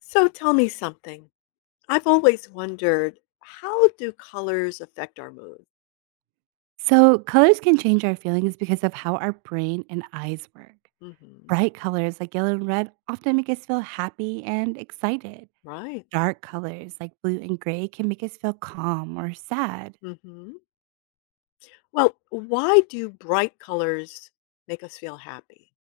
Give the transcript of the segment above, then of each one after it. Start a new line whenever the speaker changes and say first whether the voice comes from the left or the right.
left: So tell me something. I've always wondered, how do colors affect our mood?
right: So, colors can change our feelings because of how our brain and eyes work.
left: Hmm.
right: Bright colors like yellow and red often make us feel happy and excited.
left: Right.
right: Dark colors like blue and gray can make us feel calm or sad.
left: Hmm. Well, why do bright colors make us feel happy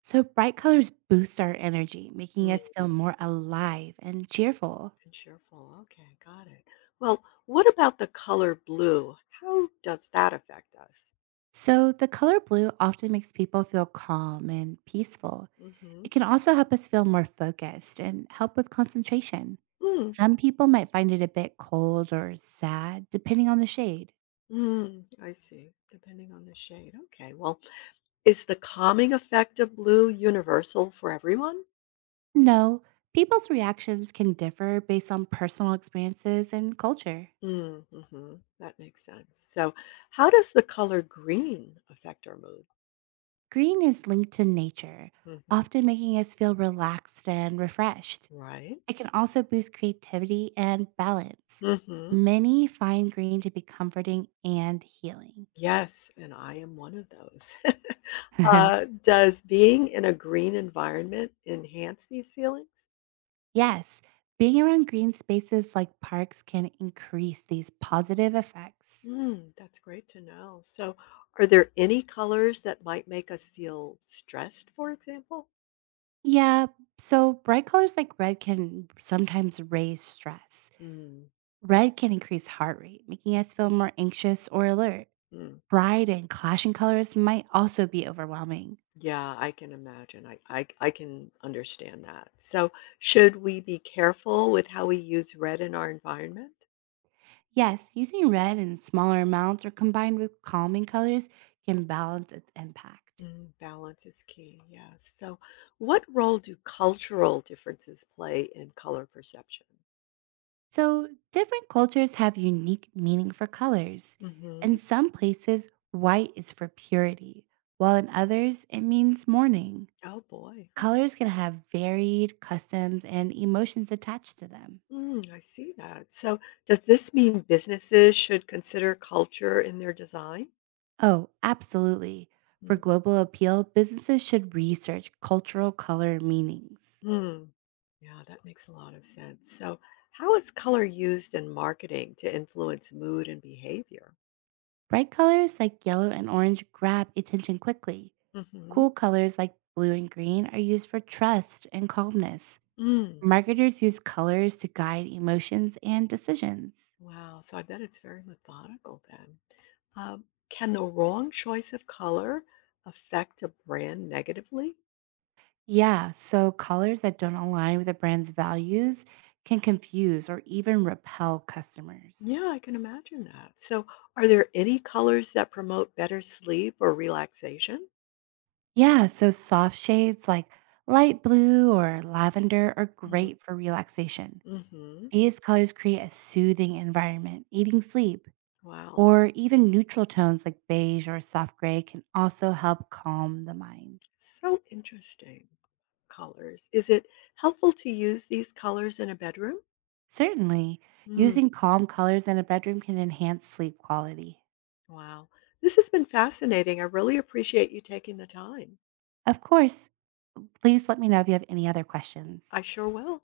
right: So, bright colors boost our energy, making us
left: mm
right: feel more alive and cheerful.
left: and cheerful? Okay, got it. Well, what about the color blue? How does that affect us?
right: So, the color blue often makes people feel calm and peaceful.
left: Hmm.
right: It can also help us feel more focused and help with concentration.
left: Mm.
right: Some people might find it a bit cold or sad, depending on the shade.
left: Mm, I see, depending on the shade. Okay, well, is the calming effect of blue universal for everyone?
right: No, people's reactions can differ based on personal experiences and culture.
left: Mm, mhm. That makes sense. So, how does the color green affect our mood?
right: Green is linked to nature,
left: Mhm.
right: often making us feel relaxed and refreshed.
left: Right?
right: It can also boost creativity and balance.
left: Hmm.
right: Many find green to be comforting and healing.
left: Yes, and I am one of those. Does being in a green environment enhance these feelings?
right: Yes, being around green spaces like parks can increase these positive effects.
left: Mm, that's great to know. So, are there any colors that might make us feel stressed, for example?
right: Yeah, so bright colors like red can sometimes raise stress.
left: Mm,
right: Red can increase heart rate, making us feel more anxious or alert.
left: mhm.
right: Bright and clashing colors might also be overwhelming.
left: Yeah, I can imagine. I can understand that. So, should we be careful with how we use red in our environment?
right: Yes, using red in smaller amounts or combined with calming colors can balance its impact.
left: Mm, balance is key. Yes. So, what role do cultural differences play in color perception?
right: So, different cultures have unique meaning for colors.
left: Hmm.
right: In some places, white is for purity, while in others, it means mourning.
left: Oh boy. Oh,
right: Colors can have varied customs and emotions attached to them.
left: I see that. So, does this mean businesses should consider culture in their design?
right: Oh, absolutely. For
left: Hmm.
right: global appeal, businesses should research cultural color meanings.
left: Hmm. Yeah, that makes a lot of sense. So, how is color used in marketing to influence mood and behavior?
right: Bright colors like yellow and orange grab attention quickly.
left: Hmm.
right: Cool colors like blue and green are used for trust and calmness.
left: Mm.
right: Marketers use colors to guide emotions and decisions.
left: Wow. So, I bet it's very methodical then. Can the wrong choice of color affect a brand negatively?
right: Yeah, so colors that don't align with a brand's values can confuse or even repel customers.
left: Yeah, I can imagine that. So, are there any colors that promote better sleep or relaxation?
right: Yeah, so soft shades like light blue or lavender are
left: Mm.
right: great for relaxation.
left: Hmm. Mm-hmm.
right: These colors create a soothing environment, aiding sleep.
left: Wow.
right: Or even neutral tones like beige or soft gray can also help calm the mind.
left: So interesting. Colors. Is it helpful to use these colors in a bedroom?
right: Certainly,
left: Mm,
right: using calm colors in a bedroom can enhance sleep quality.
left: wow. This has been fascinating. I really appreciate you taking the time.
right: Of course, please let me know if you have any other
left: I
right: questions.
left: sure will.